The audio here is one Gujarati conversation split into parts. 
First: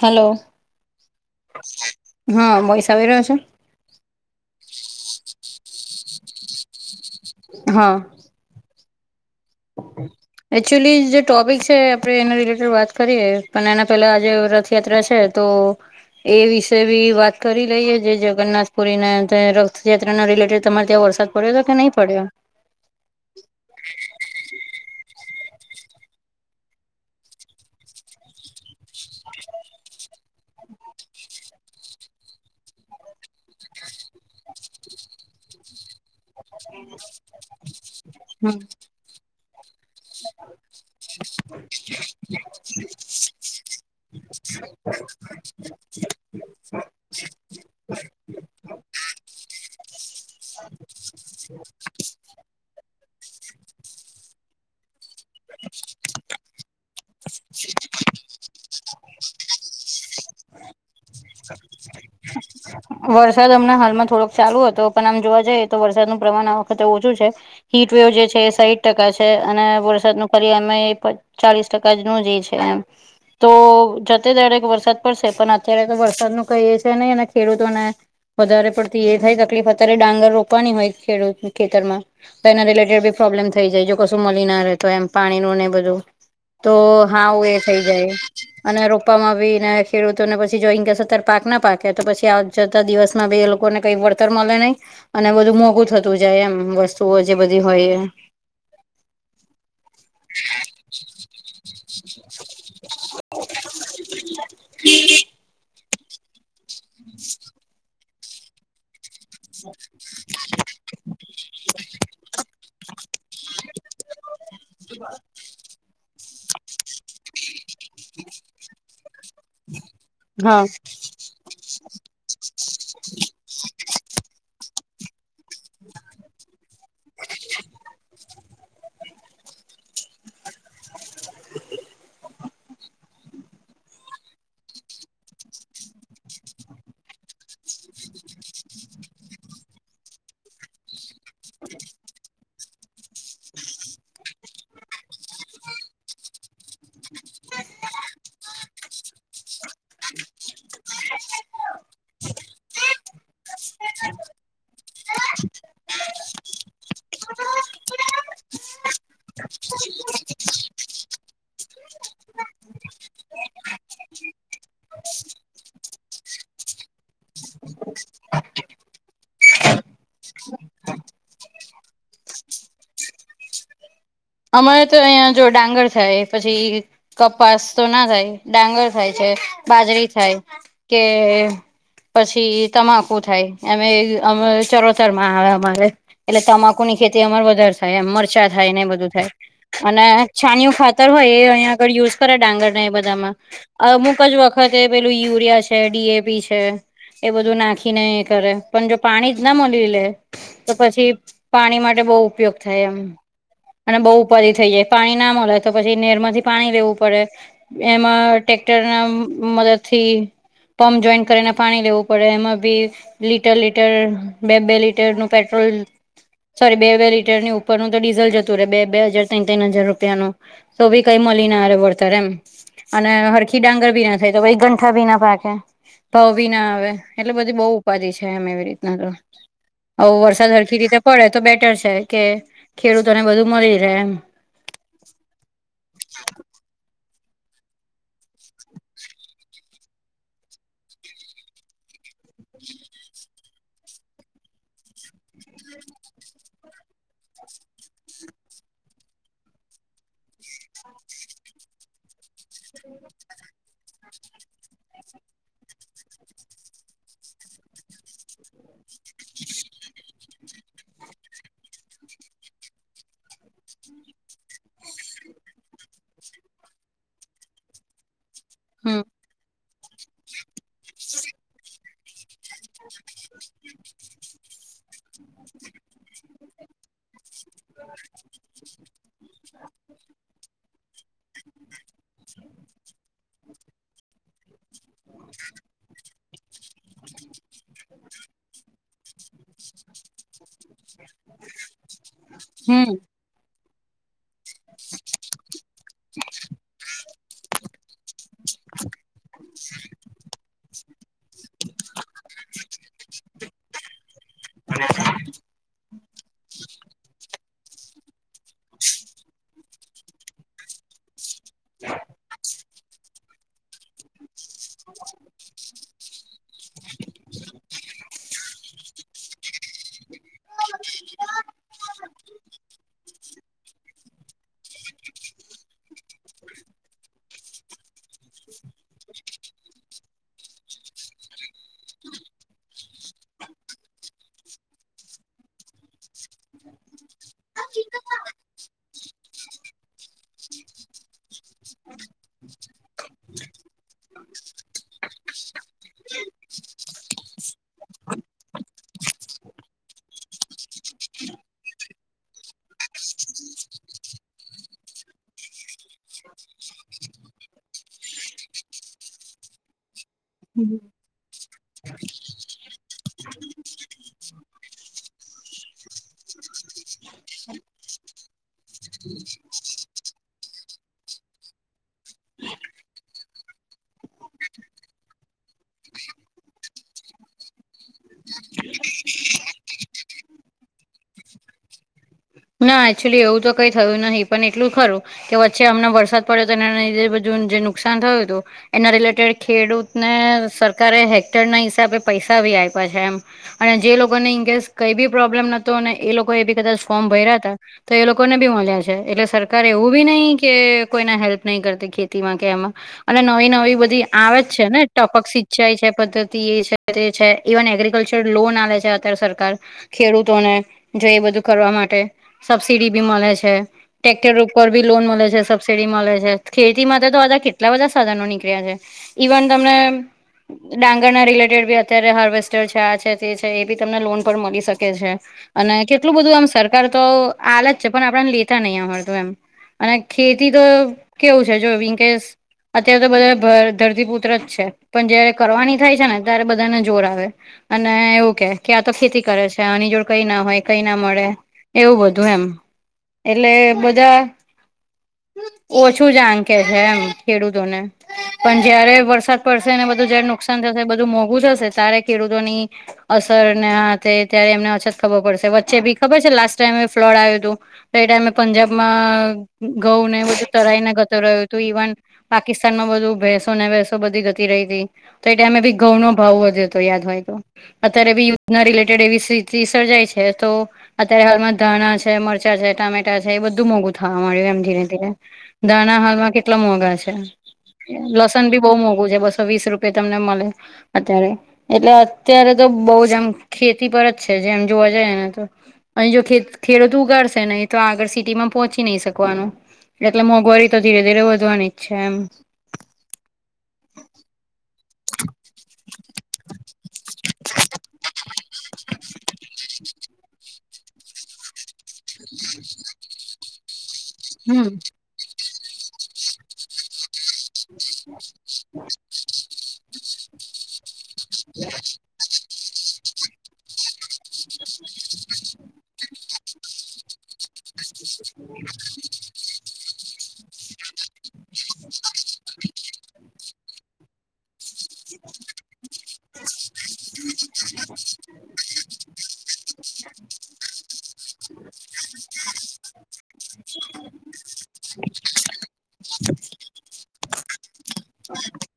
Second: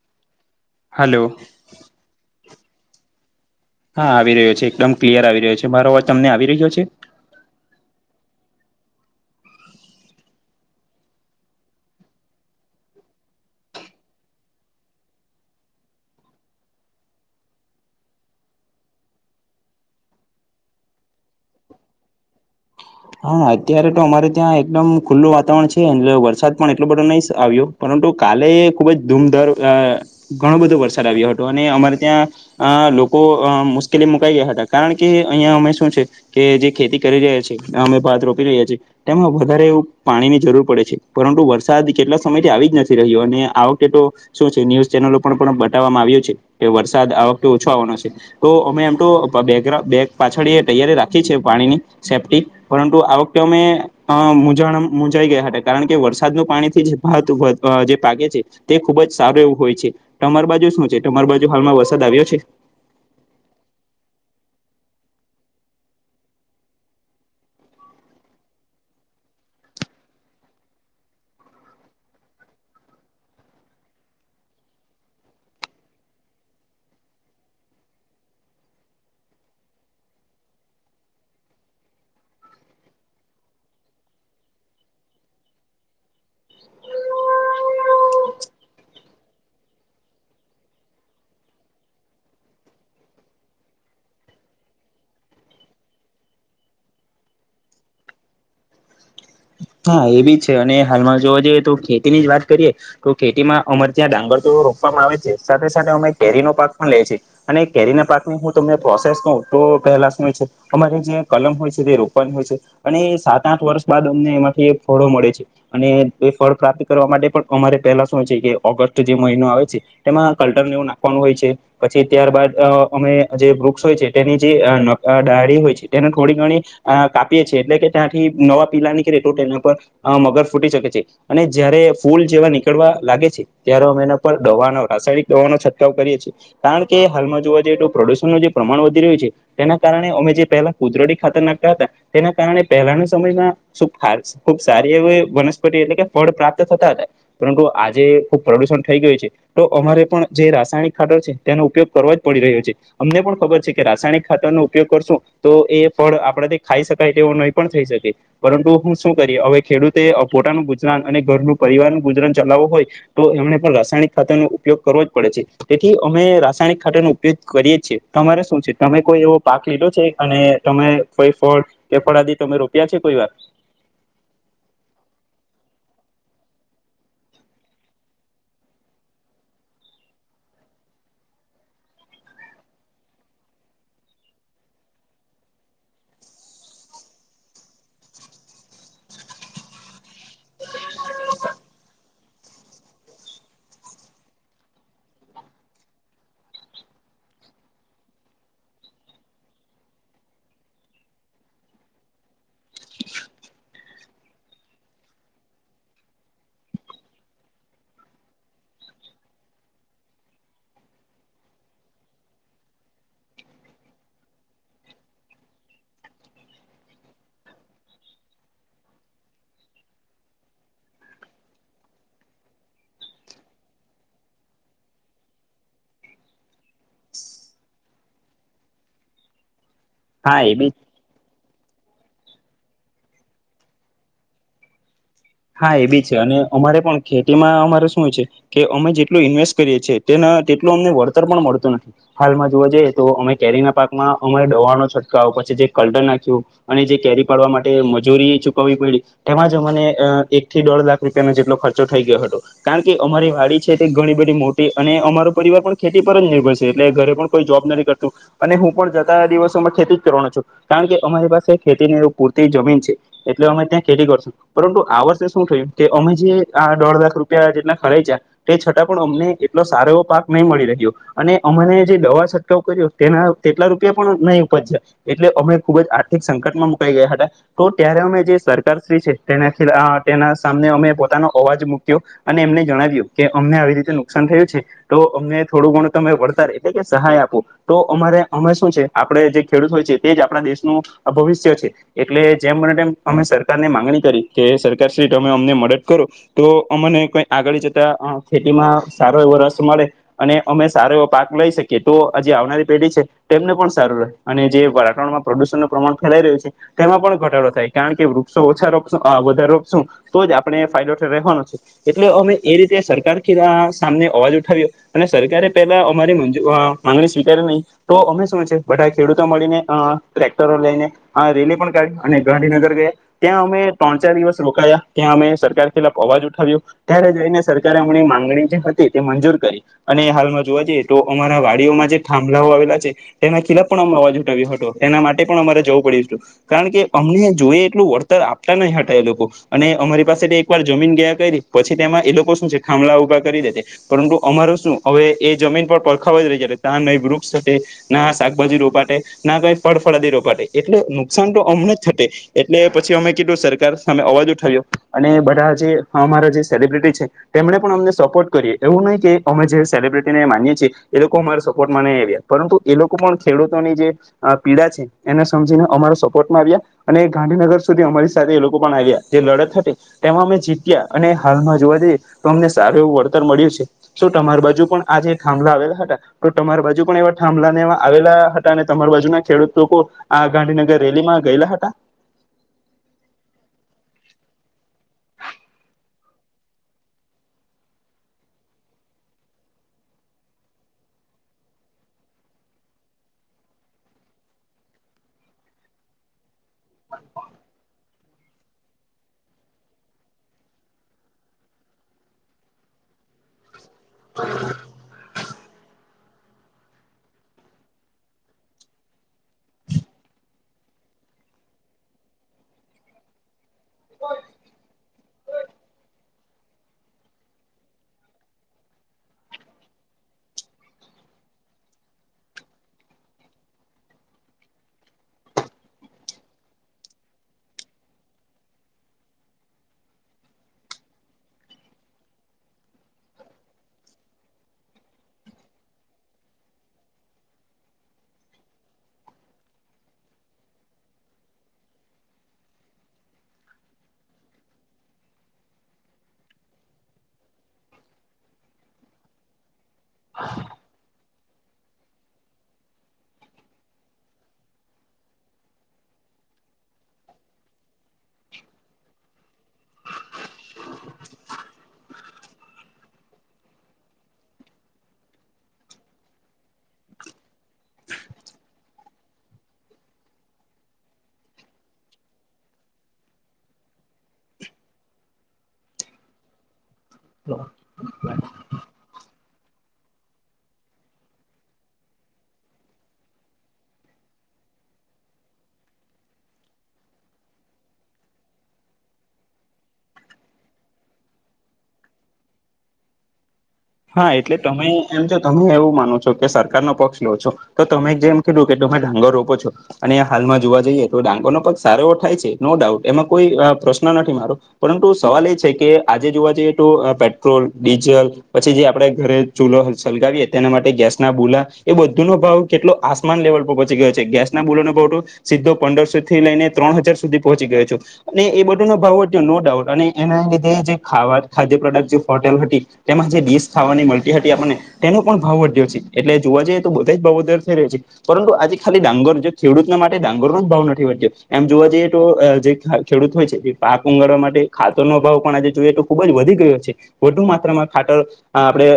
હલો હલો હહ વોઇસ આવી રહ્યો છે? હા આવી રહ્યો છે. એકદમ ક્લિયર આવી રહ્યો છે. મારો અવાજ તમને આવી રહ્યો છે? હહ ઓ [inaudible] એકચ્યુલી જે ટોપિક છે આપણે એના રિલેટેડ વાત કરીએ. પણ એના પેલા આજે રથયાત્રા છે. તો એ વિશે બી વાત કરી લઈએ. જે જગન્નાથપુરીના રથયાત્રાના રિલેટેડ તમારે ત્યાં વરસાદ પડ્યો તો કે નહી પડ્યો? હા અત્યારે તો અમારે ત્યાં એકદમ ખુલ્લું વાતાવરણ છે એનલે વરસાદ પણ એટલો બધો નહી આવ્યો. પરંતુ કાલે ખુબ જ ધૂમધર અ ઘણો બધો વરસાદ આવ્યો હતો. અને અમારે ત્યાં અ લોકો અ મુશ્કેલીમાં મુકાઈ ગયા હતા. કારણ કે અહિયાં અમે શું છે કે જે ખેતી કરી રહ્યા છીએ. અમે ભાત રોપી હમ રહ્યા છી. તેમાં વધારે એવું પાણીની જરૂર પડે છે. પરંતુ વરસાદ કેટલા સમયથી આવી જ નથી રહ્યો અને આ વખતે તો શું છે ન્યુઝ ચેનલો પણ પણ બતાવામાં આવ્યું છે. કે વરસાદ આ વખતે ઓછો આવાનો છે. તો અમે એમ તો પ બેગરા બેગ પાછળ તૈયારી રાખી છે. પાણીની સેફ્ટી. પરંતુ આ વખતે અમે અ મૂંઝાણ મુંજાઈ ગયા હતા. કારણ કે વરસાદનું પાણીથી જ હતું ભાત જે લાગે છે તે ખુબ જ સારું એવું હોય છે. તમાર બાજુ શું છે તમાર બાજુ હાલમાં વરસાદ આવ્યો છે? વરસાદ અમણાં હાલમાં થોડોક ચાલુ હતો પણ આમ જોવા જઈએ તો વરસાદનું પ્રમાણ આ વખતે ઓછું છે. હીટવેવ જે છે એ સાહીઠ ટકા છે. અને વરસાદનો પરી એમય પર ચાલીસ ટકા જ નું જ એ છે એમ. તો જતે દારેક વરસાદ પડશે પણ અત્યારે તો વરસાદનું કઈ એ છે નહીં અને ખેડૂતોને વધારે પડતી એ થાય તકલીફ અત્યારે ડાંગર રોપવાની હોય ખેડૂતને ખેતરમાં. તો એના રિલેટેડ બી પ્રોબ્લેમ થઈ જાય જો કશું મલી ના રે તો એમ પાણીનું ને એ બધું. તો હાવ એ થઈ જાય. અને રોપવામાં આવીને ખેડૂતોને પછી જોઈ ન કેશે અતારે પાક ના પાકે. તો પછી આ જતા દિવસમાં બે લોકોને કઈ વળતર મલે નહીં. અને બધું મોંઘું થતું જાય એમ વસ્તુઓ જે બધી હોય એ. હા એ બી છે અને હાલમાં જોવા જઈએ તો ખેતી ની જ વાત કરીએ તો ખેતીમાં અમારે ત્યાં ડાંગર તો રોપવામાં આવે છે. સાથે સાથે અમે કેરીનો પાક પણ લઈ છે. અને કેરીના પાકની હું તમને પ્રોસેસ કહું તો પહેલા શું છે. અમારે જે કલમ હોય છે તે રોપવાની હોય છે. અને સાત આઠ વર્ષ બાદ અમને એમાંથી ફળો મળે છે. અને એ ફળ પ્રાપ્ત કરવા માટે પણ અમારે પેલા શું છે કે ઓગસ્ટ જે મહિનો આવે છે તેમાં હા કલ્ટરને એવું નાખવાનું હોય છે. પછી ત્યારબાદ અમે જે વૃક્ષ હોય છે તેની જે ડા તે થોડી ઘણી કાપી છીએ એટલે કે ત્યાંથી નવા પીલા ની એના પર મગર ફૂટી શકે છે અને જયારે ફૂલ જેવા નીકળવા લાગે છે ત્યારે અમે એના પર દવાનો રાસાયણિક દવાનો છંટકાવ કરીએ છીએ. કારણ કે હાલમાં જોવા જઈએ તો પ્રોડુશનનું જે પ્રમાણ વધી રહ્યું છે તેના કારણે અમે જે પહેલા કુદરડી ખાતર નાખતા તા તેના કારણે પહેલાના સમયમાં સુ હ ખુબ સારી એવી વનસ્પતિ એટલે કે ફળ પ્રાપ્ત થતા હતા. પરંતુ આજે ખુબ પ્રદુષણ થઈ ગયું છે. તો અમારે પણ જે રાસાયણિક ખાટર છે તેનો ઉપયોગ કરવા જ પડી રહ્યો છે. અમને પણ ખબર છે કે રાસાયણિક ખાતરનો ઉપયોગ કરશું તો એ ફળ આપણા તે ખાઈ શકાય તેવું નહી પણ થઈ શકે પરંતુ હું શું કરીએ હવે ખેડૂતે પોતાનું ગુજરાન અને ઘરનું પરિવાર નુ ગુજરાન ચલાવું હોય તો એમને પણ રાસાયણિક ખાત્ય નો ઉપયોગ કરવો જ પડે છે. તેથી અમે રાસાયણિક ખાટર નો ઉપયોગ કરીએ છીએ તમારે શું છે તમે કોઈ એવો પાક લીધો છે અને તમે કોઈ ફળ કે ફળાદી તમે રોપ્યા છે કોઈ વાર? અમારે તો અહિયાં જો ડાંગર થાય પછી કપાસ તો ના થાય ડાંગર થાય છે બાજરી થાય કે પછી તમાકુ થાય એમે અ ચરોચર માં આવે અમારે. એટલે તમાકુ ની ખેતી અમાર વધારે થાય એમ મરચાં થાય ને બધું. અને છાણિયુ ખાતર હોય એ અહીંયા આગળ યુઝ કરે ડાંગરને એ બધામાં. અમુક જ વખતે પેલું યુરિયા છે ડી એ પી છે. એ બધું નાખીને કરે પણ જો પાણી જ ના મળલી લે તો પછી પાણી માટે બહુ ઉપયોગ થાય એમ. અને બહુ ઉપાધ થઈ જાય પાણી ના મળે તો પછી નેર માંથી પાણી લેવું પડે. એમાં ટ્રેક્ટર ના મદદ થી પમ્પ જોઈન કરીને પાણી લેવું પડે એમાં બી લીટર લીટર બે બે લીટર નું પેટ્રોલ સોરી બે લીટરની ઉપરનું તો ડીઝલ જ બે બે હજાર તન ત્રન હજાર રૂપિયા નો તો બી કઈ મળી ના રે વળતર એમ. અને હરખી ડાંગર ભી ના થાય તો ગંઠા ભી ના પાકે. ભવ બી ના આવે એટલે બધી બહુ ઉપાધિ છે એમ એવી રીતના. હવ હા વરસાદ એ બી હરખી રીતે પડે તો બેટર છે કે ખેડૂતોને બધું મળી રહે એમ. હા એ બી છે અને અમારે પણ ખેતીમાં અમારે શું છે કે અમે જેટલું ઇન્વેસ્ટ કરીએ છીએ તે તેટલું અમને વળતર પણ મળતું નથી. હાલમાં જોવા જઈએ તો અમે કેરી ના પાકમાં અમારે ડહણો છટક આવ પછી જે કલટન નાખ્યું. અને જે કેરી પાડવા માટે મજૂરી ચૂકવવી પડી તેમાં જ મને અ એક થી દો લાખ રૂપિયાનો જેટલો ખર્ચો થઈ ગયો હતો. કારણ કે અમારી વાડી છે તે ઘણી બધી મોટી અને અમારો પરિવાર પણ ખેતી પર જ નિર્ભર છે એટલે ઘરે પણ કોઈ જોબ નથી કરતું. અને હું પણ જતા દિવસોમાં ખેતી જ કરવાનો છું કારણ કે અમારી પાસે ખેતી એવ પૂરતી જમીન છે. એટલે અમે ત્યાં ખેતી કરશું પરંતુ આ વર્ષ શું થયું કે અમે જે આ દોઢ લાખ રૂપિયા જેટલા ખરાચ્યા તે છતાં હમ પણ અમને એટલો સારો એવો પાક નહી મળી રહ્યો અને અમને જે દવા છટકાવ કર્યો તેના તેટલા રૂપિયા નહી ઉપજ એટલે અમે ખુબ જ આર્થિક સંકટમાં મુકાઈ ગયા હતા તો ત્યારે અમે જે- છે તેને- તેના સામને અમે પોતાનો અવાજ મૂક્યો અને એમને જણાવ્યું કે અમને આવી રીતે નુકસાન થયું છે. તો અમને થોડું ઘણું તમે વળતર એટલે કે સહાય આપો. તો અમારે અમે શું છે આપણે જે ખેડૂત હોય છે તે જ આપણા દેશનું ભવિષ્ય છે. એટલે જેમ હમ અમે સરકાર ને માંગણી કરી કે મે અમને મદદ કરો તો અમને કઈ આગળ જતા ખેતીમાં સારો એવો રસ મળે. અને અમે સારો એવો પાક લઈ શકીએ તો હજી આવનારી પેઢી છે. તેમને પણ સારું લ- અને જે વાતાવરણમાં પ્રદુષણનું પ્રમાણ ફેલાઈ રહ્યું છે. તેમાં પણ ઘટાડો થાય કારણ કે વૃક્ષો ઓછા રોપું વધારે રોપશું તો જ આપણે ફાયદો ઠર રહેવાનો છે. એટલે અમે એ રીતે સરકાર ક સામને અવાજ ઉઠાવ્યો. અને સરકારે પેલા અમારીંજ માંગણી સ્વીકારારે નહી. તો અમે શું છે બધા ખેડૂતો મળીને અ ટ્રેક્ટરો લઈને. હા રેલી પણ કાઢી અને ગાંધીનગર ગયા ત્યાં અમે ત્રણ ચાર દિવસ. રોકાયા ત્યાં અમે સરકાર ખિલા અવાજ ઉઠાવ્યો. ત્યારે જઈને સરકારે હમની માંગણી જે હતી તે મંજૂર કરી. અને હાલમાં જોવા જઈએ તો અમારા વાડીઓમાં જે થાંભલાઓ આવેલા છે. એના ખિલાફ પણ અ અવાજ ઉઠાવ્યો હતો એના માટે પણ અમારે જવું પડ્યું હતું. કારણ કે અમને જોઈએ એટલું વળતર આપતા નહી હતા એ લોકો. અને અમારી પાસે એક વાર જમીન ગયા કરી પછી તેમાં એ લોકો શું છે થાંભળા ઉઊભા કરી દે. પરંતુ અમાર શું હવે એ જમીન પર પરખાવ જ રહી જટ તં ન વૃક્ષ સાથે- ના શાકભાજી રોપાટે ના કઈ ફળ ફળાદી રોપાટે એટલે નુકસાન તો હમને જ થટે. એટલે પછી અમે કીધું સરકાર અમે અવાજો થર્યો અને બધા જે અમારા જે સેલિબ્રિટી છે. તેમણે પણ અમને સપોર્ટ કરીએ એવું નહી કે અમે જે સેલિબ્રિટીને માનીએ છીએ એ લોકો. લોકો ઓ મારા સપોર્ટમાં નહી આવ્યા પરંતુ એ લોકો પણ ખેડૂતોની જે- પીડા છે એને સમજીને અમારો સપોર્ટમાં આવ્યા. અને ગાંધીનગર સુધી અમારી સાથે એ લોકો પણ આવ્યા. જે લડત હતી તેમાં અમે જીત્યા અને હાલમાં જોવા જઈએ તો અમને સારું એવું વળતર મળ્યું છે. શું તમારી બાજુ પણ આજ થાંભલા આવેલા હતા તો તમારી બાજુ પણ એવા થાંભલા ને એ આવેલા હતા અને તમારી બાજુના ખેડૂત લોકો આ ગાંધીનગર રેલી માં ગયેલા હતા ના એકચ્યુલી એવું તો કઈ થયું નહીિ પણ એટલું ખરું કે વચ્ચે હમનેં વરસાદ પડ્યો તો એને બધું જે નુકસાન થયું હતું. એના રિલેટેડ ખેડૂતને સરકારે હેક્ટર ના હિસાબે પૈસા ભી આપ્યા છે એમ. અને જે લોકોને ઇનકેસ કઈ બી પ્રોબ્લેમ નતો અને એ લોકો એ બી કદાચ ફોર્મ ભર્યા હતા. તો એ લોકોને બી મળ્યા છે એટલે સરકારે એવું બી નહીિ કે કોઈના હેલ્પ નહી કરતી ખેતીમાં કે એમાં અને નવી નવી બધી આવે જ છે ને ટપકી. છે પદ્ધતિ એ છે તે છે ઇવન એગ્રીિકલ્ચર લોન આવે છે અત્યારે સરકાર. ખેડૂતોને જો એ બધું કરવા માટે સબસીિડી બી મળે છે. ટટેક્ટર ઉપર બી લોન મળે છે સબસીિડી મળે છે ખેતી માટે તો આજા કેટલા બધા સાધનો નીકળ્યા છે. ઇવન તમને- ડાંગર ના રિલેટેડ બી અત્યારે હાર્વેસ્ટર છે આ છે તે છે એ બી તમને લોન પર મળી શકે છે. અને કેટલું બધું એમ સરકાર તો આલ જ છે પણ આપણેને લેતા નહી અ તો એમ. અને ખેતી તો કેવું છે જો વિનકેશ અત્યારે તો બધા ધરતીપુત્ર જ છે પણ જયારે કરવાની થાય છે ને ત્યારે બધાને જોર આવે. અને એવું કે કે આ તો ખેતી કરે છે આની જોડ કઈ ના હોય કઈ ના મળે. એવું બધું એમ એટલે બધા- ઓછું જ આં કે છે એમ ખેડૂતો ને પણ જયારે વરસાદ પડશે ને બધું જયારે નુકસાન થશે બધું મોંઘું થશે ત્યારે ખેડૂતોની અસર હાથે ત્યારે એમને અછત ખબર પડશે વચ્ચે બી ખબર છે લાસ્ટ ટાઈમ ફ્લડ આવ્યું હતું. તો એ ટાઈમે પંજાબમાં ઘઉ ને બધું તરાઈને ગતો રહ્યું હતું ઈવન પાકિસ્તાન માં બધું ભેસો ને ભસો બધી જતી રહી હતી. તો એ ટાઈમે ભી ઘઉં નો ભાવ વધતો યાદ હોય તો. અત્યારે બી યુ ના રિલેટેડ એવી સ્થિતિ સર્જાય છે તો અત્યારે હાલમાં ધાણા છે મરચાં છે ટામેટા છે એ બધું મોંઘું થવા મળ્યું એમ ધીરે ધીરે દાણા હાલમાં કેટલા મોંઘા છે લસણ ભી બહુ મોંઘું છે બસો વીસ રૂપે તમને મળે અત્યારે એટલે અત્યારે તો બહુ જ આમ ખેતી પર જ છે જેમ જોવા જઈ ને તો અહી જો ખેડૂતો ઉગાડશે નહી તો આગળ સિટીમાં પોહોંચી નહી શકવાનું એટલે મોંઘવારી તો ધીરે ધીરે વધવાની જ છે એમ હા એટલે તમે એમ જો તમે એવું માનો છો કે સરકાર નો પક્ષ લો છો તો તમે જેમ કીધું કે તમે ડાંગરોપ છો અને હાલમાં જોવા જઈએ તો ડાંગરનો પગ સારો થાય છે નો ડાઉટ એમાં કોઈ પ્રશ્ન નથી મારો હમ પરંતુ સવાલ એ છે કે આજે જોવા જઈએ તો પેટ્રોલ ડીઝલ પછી જે આપણેે ઘરે ચૂલો સલગાવીએ તેના માટે ગેસ ના બુલા એ બધુંનો ભાવ કેટલો આસમાન લેવલ પર પહોંચ ગયો ગેસના બૂલો નો ભાવ તો સીધો પંદરસો થી લઈને ત્રણ હજાર સુધી પહોંચી ગયો છ છે અને એ બધો નો ભાવ વધટ્યો નો ડાઉટ અને એના લીધે જે ખાવા ખાદ્ય પ્રોડક્ટ જે હોટેલ હતી તેમાં ખાવાની હતી આપને તેનો પણ ભાવ વધ્યો છે એટલે જોવા જઈ તો બધા જ દર થઈ રહ્યા છે પરંતુ આજ ખાલી ડાંગર ખેડૂત ના માટે ડાંગર નો જ ભાવ નથી વધ્યો એમ જોવા જઈએ તો જે ખેડૂત હોય છે પાક ઉંગાળવા માટે ખાતરનો ભભાવ પણ આજે જોઈએ તો ખુબ જ વધી ગયો છે વધુ માત્રામાં ખાતર આપણે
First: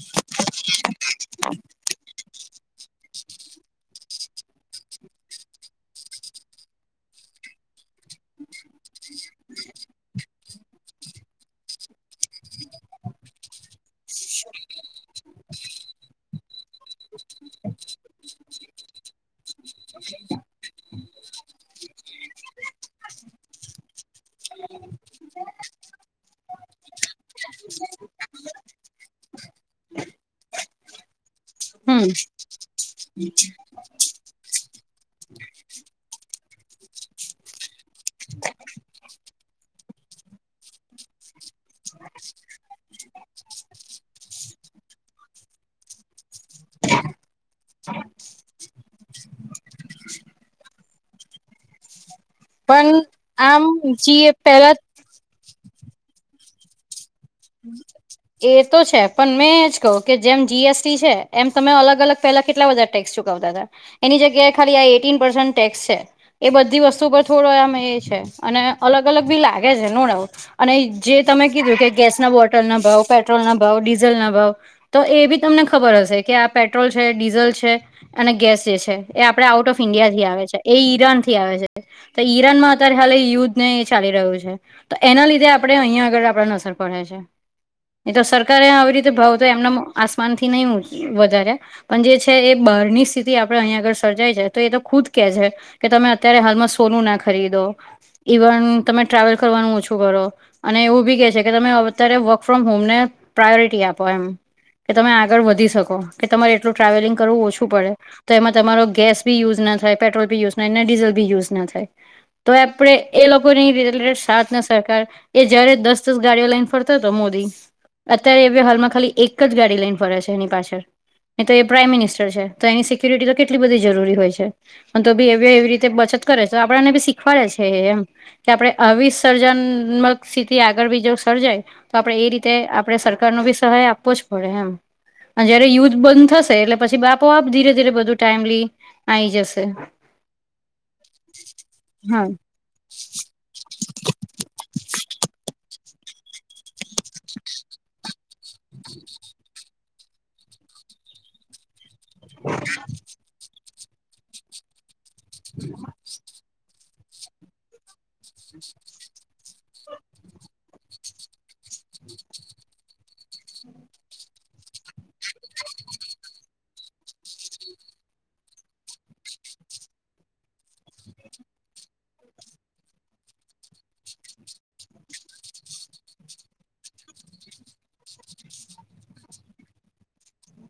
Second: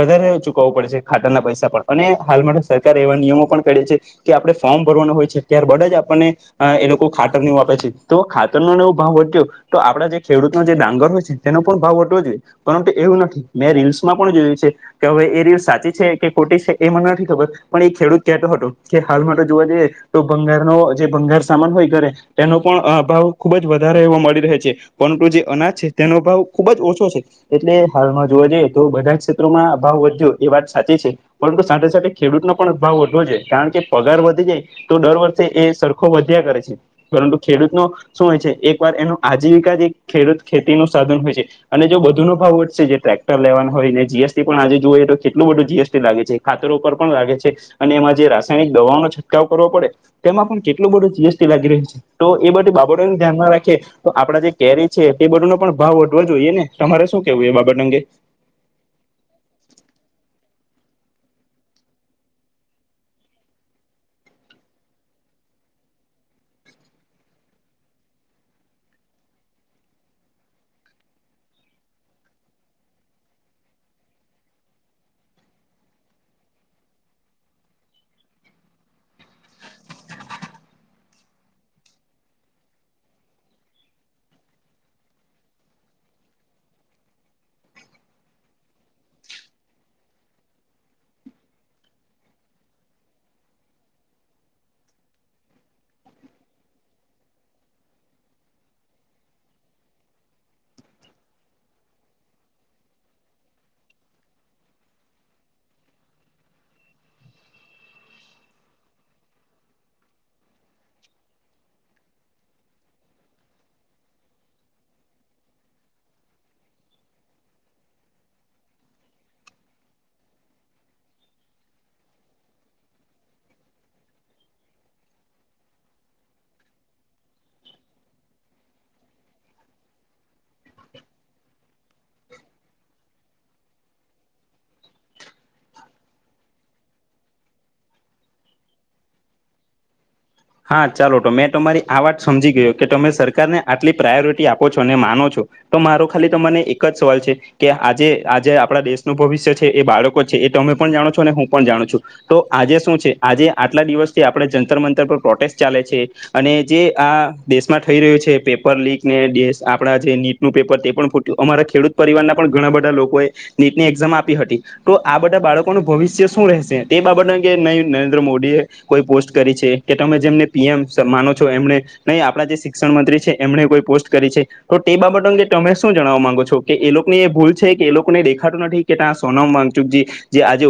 વધારે ચૂકવવું પડે છે ખાતરના પૈસા પણ અને હાલ માટે સરકારારે એવા નિયમો પણ કરે છે કે આપણે ફોર્મ ભરવા હોય છે ત્યારબાદ જ આપણને એ લોકો ખાતર વા આપે છે તો ખાતરનોને એવો ભાવ વધટ્યો તો આપડા જે ખેડૂતનો જે ડાંગર હોય છે તેનો પણ ભાવ વધટવો જોઈએ પરંતુ એવું નથી મેં રીલ્સમાં પણ જોયું છે કે હવે એ રીલ્સ સાચી છે કે ખોટી છે એ મને નથી ખબર પણ એ ખેડૂત કેતો હતો કે હાલ માટે તો જોવા જઈએ તો ભંગાર ન જે ભંગાર સામાન હોય ઘરે તેનો પણ ભાવ ખુબ જ વધારે એવ મળી રહે છે પરંતુ જે અનાજ છે તેનો ભાવ ખુબ જ ઓછો છે એટલે હાલમાં જોવા જઈએ તો બધા જ ક્ષેત્રોમાં અ ભાવ વધ્યો એ વાત સાચી છે પરંતુ સાથે હમ સાથે ખેડૂતનો પણ ભાવ વધો જોયે કારણ કે પગાર વધી જાય તો દર વર્ષે એ સરખો વધ્યા કરે છે પરંતુ ખેડૂતનો શું હોય છે એક વાર એનો આજીવિકા જ ખેડૂત ખેતી નો સાધન હોય છે અને જો બધુ ન ભાવ જે ટ્રેક્ટર લેવાનું હોય ને જીએસટી પણ આજે જોઈએ તો કેટલું બધું જીએસટી લાગે છે ખાતરો ઉપર પણ લાગે છે અને એમાં જે રાસાયણિક દવાઓ ન છંટકાવ કરવો પડે તેમાં પણ કેટલું બધું જીએસટી લાગી રહ્યું છે તો એ બધી પણ બાબતોને ધ્યાનમાં આમ રાખે તો આપડા જે પેલા કેરી છે પ બધો નો પણ ભાવ વધવા જોઈએ ને તમારે શું કેવું એ બાબત અંગે [inaudible] એ તો છે પણ મેં એજ કહ કે જેમ જીએસટી છે એમ તમે અલગ અલગ પહેલા કેટલા બધા ટેક્સ ચુકવતા હતા એની જગ્યાએ ખાલી આ એટીન પસેન્ટ ટેક્સ છે એ બધી વસ્તુ પર થોડો આમ એ છે અને અલગ અલગ બી લાગે છે નો ડાઉટ અને જે તમે કીધું કે ગેસના બોટલ ના ભાવ પેટ્રોલના ભાવ ડીઝલ ના ભાવ તો એ બી તમને ખબર હશે કે આ પેટ્રોલ છે ડીઝલ છે અને ગેસ જે છે એ આપડે આઉટ ઓફ ઇન્ડિયા થી આવે છે એ ઈરાન થી આવે છે તો ઈરાન માં અત્યારે હા યુદ્ધ ને એ ચાલી રહ્યું છે તો એના લીધે આપણે અહીયાયા આગળ આપણે અસર પડે છે એ તો સરકારે આવી રીતે ભાવ તો એમના આસમાન થી નહી વધાર્યા પણ જે છે એ બહારની સ્થિતિ આપડણે અહીંયા આગળ સર્જાય છે તો એ તો ખુદ કે છે કે તમે અત્યારે હાલમાં સોનું ના ખરીદો ઈવન તમે ટ્રાવેલ કરવાનું ઓછું કરો અને એવું બી કે છે કે તમે અત્યારે વર્ક ફ્રોમ હોમ ને પ્રાયોરિટી આપો એમ કે તમે આગળ વધી શકો કે તમારે એટલું ટ્રાવેલિંગ કરવું ઓછું પડે તો એમાં તમારો ગેસ બી યુઝ ના થાય પેટ્રોલ બી યુઝ ના થાય ને ડીઝલ બી યુઝ ના થાય તો આપડે એ લોકોની રિલેટેડ સાથને, સરકાર એ જયારે દસ ગાડીઓ લઇને ફરતા હતો મોદી. અત્યારે એવે હાલમાં ખાલી એક જ ગાડી લઈને ફરે છે, એની પાછળ એ તો એ પ્રાઇમ મિનિસ્ટર છે, તો એની સિક્યુરિટી તો કેટલી બધી જરૂરી હોય છે. અને તો બી એવી એવી રીતે બચત કરે છે, તો આપણને બી શીખવાડે છે એમ. કે આપણે અવિસર્જનમક સ્થિતિ. આગળ બીજો સર્જાય, તો આપડે એ રીતે આપણે સરકાર ને બી સહાય આપવો જ પડે એમ. અને જયારે યુથ બંધ થશે, એટલે પછી આપો આપ, ધીરે ધીરે બધું ટાઈમલી આઈ જશે. હા, ચાલો, તો મેં તમારી આ વાત હા સમજી ગયો કે તમે સરકારને આટલી પ્રાયોરિટી આપો છો અને માનો છો. તો મારો ખાલી તને એક જ સવાલ છે. કે આજે, આજે આપણા દેશનું ભવિષ્ય છે, એ બાળકો છે, એ તમે પણ જાણો છો અને હું પણ જાણું છું. તો આજે શું છે, આજે આટલા દિવસથી આપણે જંતર મંતર પર પ્રોટેસ્ટ ચાલે છે. અને જે આ દેશમાં થઈ રહ્યો છે, પેપર લીક. બે દિવસ, આપણા જે નીટનું પેપર, તે પણ ફૂટ્યું. અમારા ખેડૂત પરિવારના પણ ઘણા બધા લોકો નીટની એક્ઝામ આપી હતી. તો આ બધા બાળકોનું ભવિષ્ય શું રહેશે, એ બાબત કે નરેન્દ્ર મોદી એ કોઈ પોસ્ટ કરી છે કે તમે જેમને પીએમ માનો છો, એમને નહીં આપણા જે શિક્ષણ મંત્રી છે, એમણે કોઈ પોસ્ટ કરી છે. તો તે બાબત અંગે તમે શું જણવા માંગો છો, કે એ લોકોની એ ભૂલ છે, કે એ લોકોને દેખાતું નથી? કેતા સોનમ માચુક, જે આજે